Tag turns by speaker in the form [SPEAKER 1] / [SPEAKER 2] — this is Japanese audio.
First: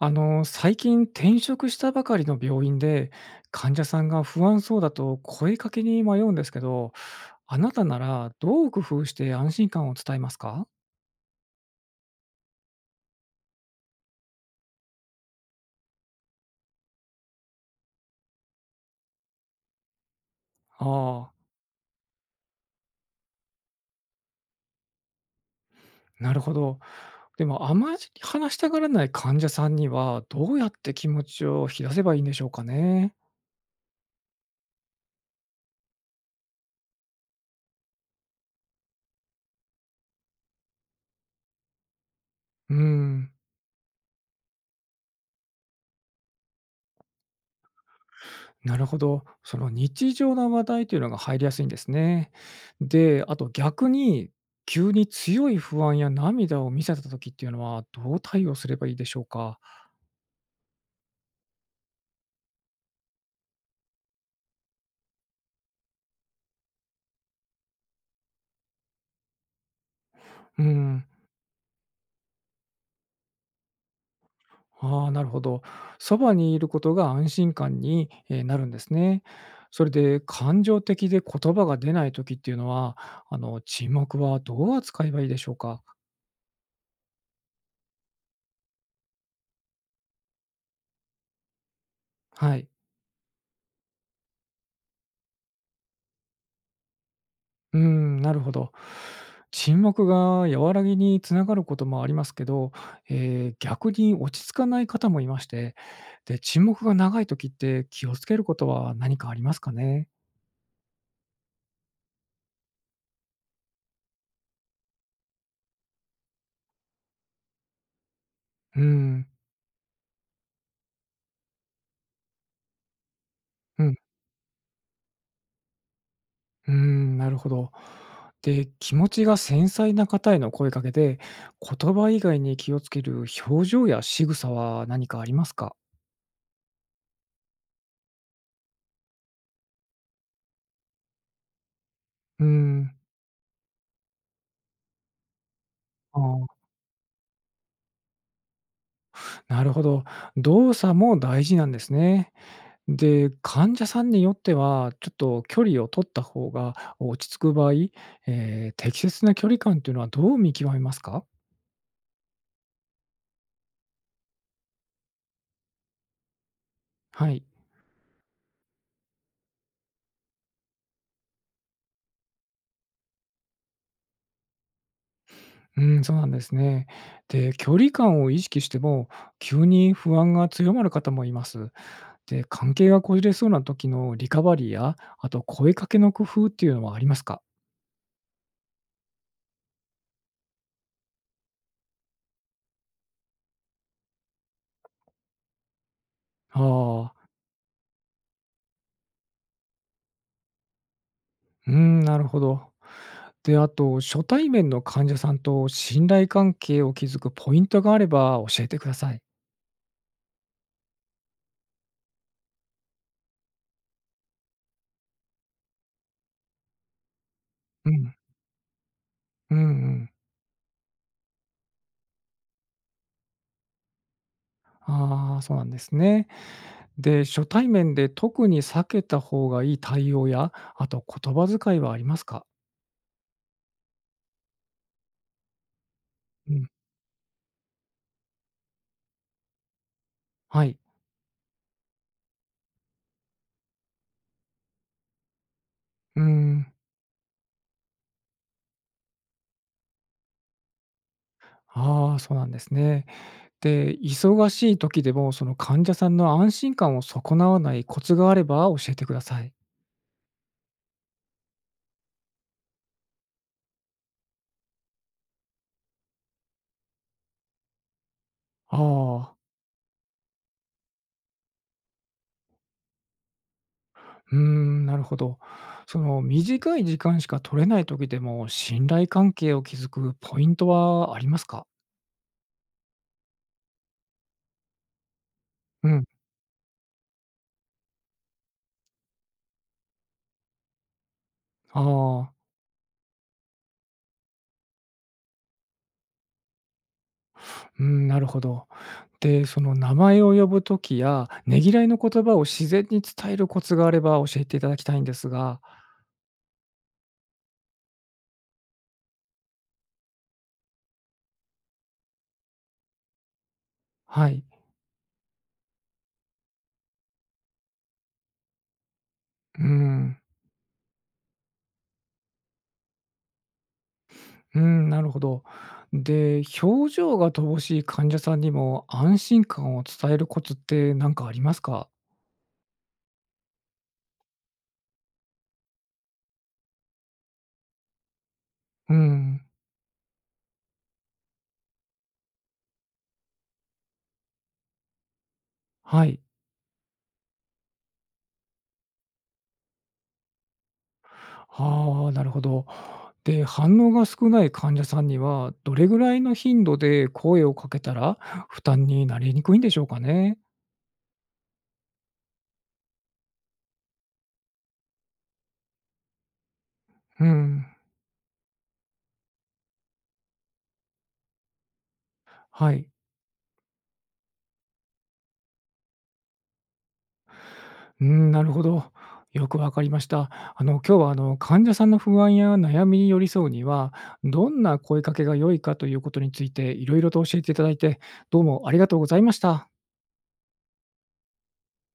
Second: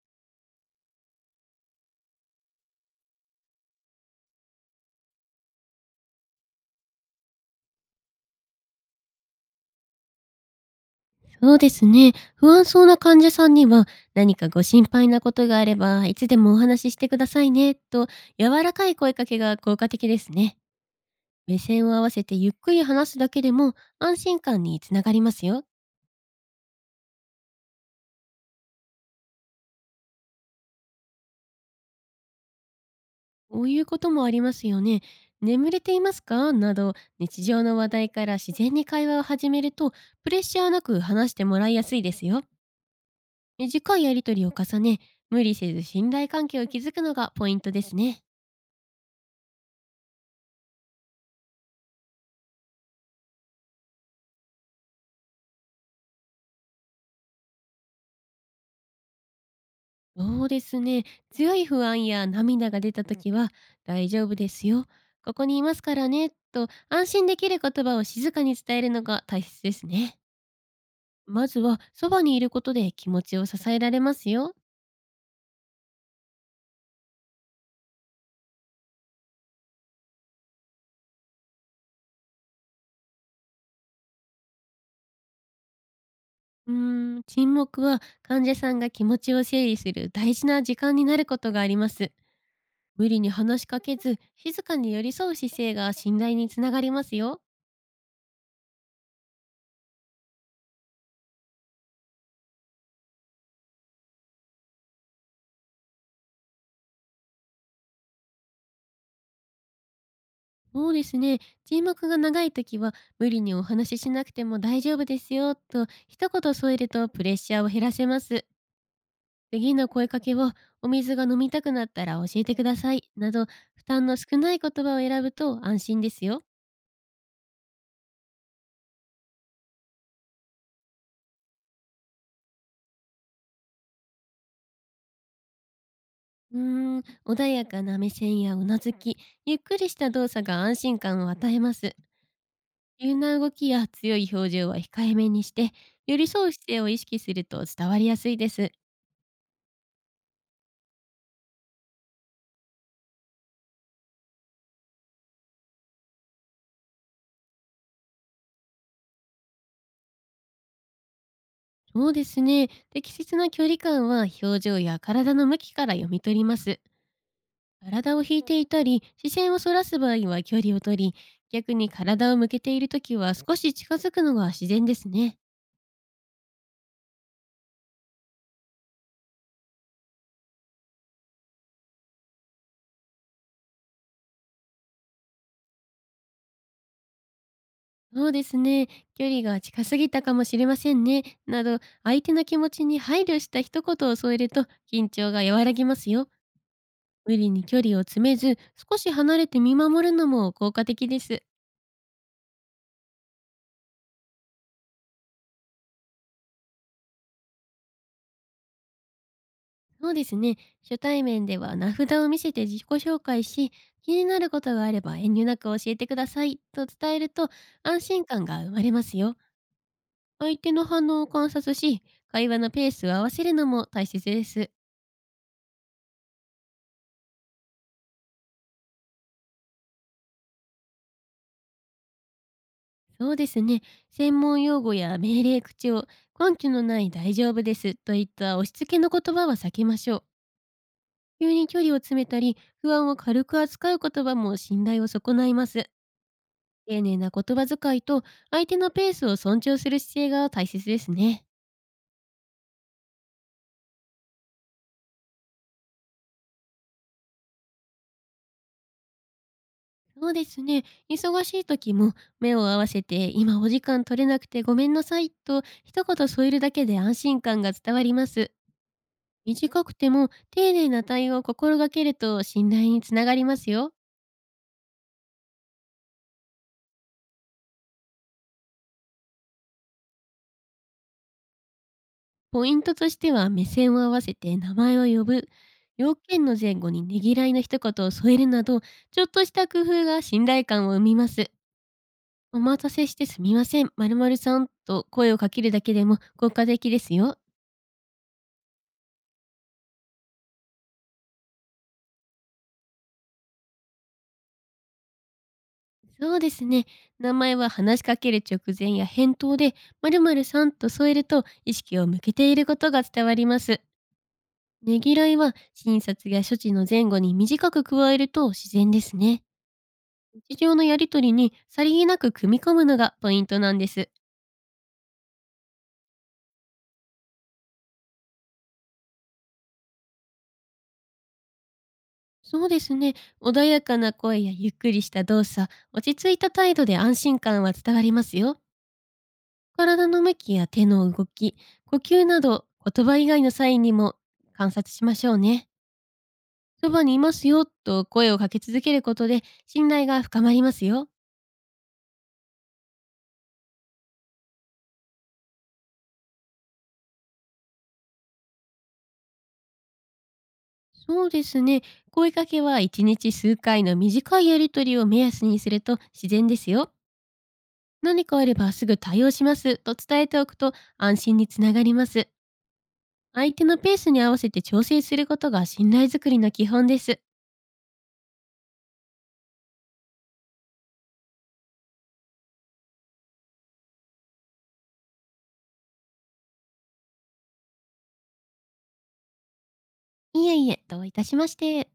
[SPEAKER 1] 最近転職したばかりの病院で、患者さんが不安そうだと声かけに迷うんですけど、あなたならどう工夫して安心感を伝えますか。
[SPEAKER 2] そうですね。不安そうな患者さんには、何かご心配なことがあれば、いつでもお話ししてくださいね、と柔らかい声かけが効果的ですね。
[SPEAKER 1] ああ、
[SPEAKER 2] 目線を合わせてゆっくり話すだけでも安心感につながりますよ。
[SPEAKER 1] なるほど。でも、あまり話したがらない患者さんには、どうやって気持ちを引き出せばいいんでしょうかね。
[SPEAKER 2] こういうこともありますよね。眠れていますかなど、日常の話題から自然に会話を始めると、プレッシャーなく話してもらいやすいですよ。
[SPEAKER 1] うん。
[SPEAKER 2] 短いやりとりを重ね、無理せず信頼関係を築くのがポイントですね。
[SPEAKER 1] なるほど。その日常の話題というのが入りやすいんですね。で、あと逆に、急に強い不安や涙を見せた時っていうのは、どう対応すればいいでしょうか？
[SPEAKER 2] そうですね。強い不安や涙が出た時は、大丈夫ですよ。ここにいますからね、と安心できる言葉を静かに伝えるのが大切ですね。
[SPEAKER 1] うん。
[SPEAKER 2] まずは、そばにいることで気持ちを支えられますよ。
[SPEAKER 1] ああ、なるほど。そばにいることが安心感に、なるんですね。それで感情的で言葉が出ない時っていうのは、沈黙はどう扱えばいいでしょうか？
[SPEAKER 2] うーん、沈黙は患者さんが気持ちを整理する大事な時間になることがあります。
[SPEAKER 1] はい。
[SPEAKER 2] 無理に話しかけず、静かに寄り添う姿勢が信頼につながりますよ。
[SPEAKER 1] うーん、なるほど。沈黙が和らぎにつながることもありますけど、逆に落ち着かない方もいまして、で、沈黙が長い時って気をつけることは何かありますかね。
[SPEAKER 2] そうですね。沈黙が長い時は、無理にお話ししなくても大丈夫ですよ、と一言添えるとプレッシャーを減らせます。
[SPEAKER 1] うん、
[SPEAKER 2] 次の声かけを、お水が飲みたくなったら教えてくださいなど、
[SPEAKER 1] う
[SPEAKER 2] 負
[SPEAKER 1] ん、
[SPEAKER 2] 担の少ない言葉を選ぶと安心ですよ。
[SPEAKER 1] うーん、なるほど。で、気持ちが繊細な方への声かけで、言葉以外に気をつける表情や仕草は何かありますか。
[SPEAKER 2] うーん、穏やかな目線やうなずき、ゆっくりした動作が安心感を与えます。
[SPEAKER 1] うん、
[SPEAKER 2] 急な動きや強い表情は控えめにして、寄
[SPEAKER 1] あ
[SPEAKER 2] り
[SPEAKER 1] ー、
[SPEAKER 2] 添う姿勢を意識すると伝わりやすいです。
[SPEAKER 1] なるほど。動作も大事なんですね。で、患者さんによっては、ちょっと距離を取った方が落ち着く場合、適切な距離感っていうのはどう見極めますか？
[SPEAKER 2] そうですね。適切な距離感は、表情や体の向きから読み取ります。
[SPEAKER 1] はい。
[SPEAKER 2] 体を引いていたり、視線をそらす場合は距離を取り、逆に体を向けているときは少し近づくのが自然ですね。
[SPEAKER 1] うん、そうなんですね。で、距離感を意識しても、急に不安が強まる方もいます。で、関係がこじれそうな時のリカバリーや、あと声かけの工夫っていうのはありますか？
[SPEAKER 2] そうですね。距離が近すぎたかもしれませんね、など、相手の気持ちに配慮した一言を添えると緊張が和らぎますよ。
[SPEAKER 1] ああ、
[SPEAKER 2] 無理に距離を詰めず、少し離れて見守るのも効果的です。
[SPEAKER 1] うん、なるほど。で、あと初対面の患者さんと信頼関係を築くポイントがあれば教えてください。
[SPEAKER 2] そうですね。初対面では名札を見せて自己紹介し、気になることがあれば遠慮なく教えてくださいと伝えると、
[SPEAKER 1] う
[SPEAKER 2] 安
[SPEAKER 1] ん。
[SPEAKER 2] 心感が生まれますよ。
[SPEAKER 1] うんうん。
[SPEAKER 2] 相手の反応を観察し、会話のペースを合わせるのも大切です。
[SPEAKER 1] ああ、そうなんですね。で、初対面で特に避けた方がいい対応や、あと言葉遣いはありますか？
[SPEAKER 2] そうですね。専門用語や命令口を、
[SPEAKER 1] う
[SPEAKER 2] 根拠
[SPEAKER 1] ん、
[SPEAKER 2] のない大丈夫ですといった押し付けの言葉は避けましょう。
[SPEAKER 1] はい。
[SPEAKER 2] 急に距離を詰めたり、不安を軽く扱う言葉も信頼を損ないます。
[SPEAKER 1] うーん。
[SPEAKER 2] 丁寧な言葉遣いと、相手のペースを尊重する姿勢が大切ですね。
[SPEAKER 1] ああ、そうなんですね。で、忙しい時でも、その患者さんの安心感を損なわないコツがあれば教えてください。
[SPEAKER 2] そうですね。忙しい時も、目を合わせて今お時間取れなくてごめんなさいと一言添えるだけで安心感が伝わります。
[SPEAKER 1] ああ、
[SPEAKER 2] 短くても丁寧な対応を心がけると信頼につながりますよ。
[SPEAKER 1] うーん、なるほど。その短い時間しか取れない時でも、信頼関係を築くポイントはありますか？
[SPEAKER 2] ポイントとしては、目線を合わせて名前を呼ぶ。
[SPEAKER 1] うん、
[SPEAKER 2] 要件の前後にねぎらいの一言を添えるなど、ちょっとした工夫が信頼感を生みます。
[SPEAKER 1] ああ、
[SPEAKER 2] お待たせしてすみません、〇〇さん、と声をかけるだけでも効果的ですよ。
[SPEAKER 1] うん、なるほど。で、その名前を呼ぶときや、ねぎらいの言葉を自然に伝えるコツがあれば教えていただきたいんですが。
[SPEAKER 2] そうですね。名前は話しかける直前や返答で、〇〇さんと添えると、意識を向けていることが伝わります。
[SPEAKER 1] はい。
[SPEAKER 2] ねぎらいは診察や処置の前後に短く加えると自然ですね。
[SPEAKER 1] うん。
[SPEAKER 2] 日常のやりとりにさりげなく組み込むのがポイントなんです。
[SPEAKER 1] うん、なるほど。で、表情が乏しい患者さんにも安心感を伝えるコツって何かありますか？
[SPEAKER 2] そうですね。穏やかな声やゆっくりした動作、落ち着いた態度で安心感は伝わりますよ。
[SPEAKER 1] うん、
[SPEAKER 2] 体の向きや手の動き、呼吸など、言葉以外のサインにも観察しましょうね。
[SPEAKER 1] はい。
[SPEAKER 2] そばにいますよと声をかけ続けることで、信頼が深まりますよ。
[SPEAKER 1] ああ、なるほど。で、反応が少ない患者さんには、どれぐらいの頻度で声をかけたら負担になりにくいんでしょうかね？
[SPEAKER 2] そうですね。声かけは1日数回の短いやりとりを目安にすると自然ですよ。
[SPEAKER 1] うん、
[SPEAKER 2] 何かあればすぐ対応しますと伝えておくと、安心につながります。
[SPEAKER 1] はい。
[SPEAKER 2] 相手のペースに合わせて調整することが信頼づくりの基本です。
[SPEAKER 1] うん、なるほど。よくわかりました。今日は患者さんの不安や悩みに寄り添うには、どんな声かけが良いかということについて、いろいろと教えていただいて、どうもありがとうございました。
[SPEAKER 2] いえいえ、どういたしまして。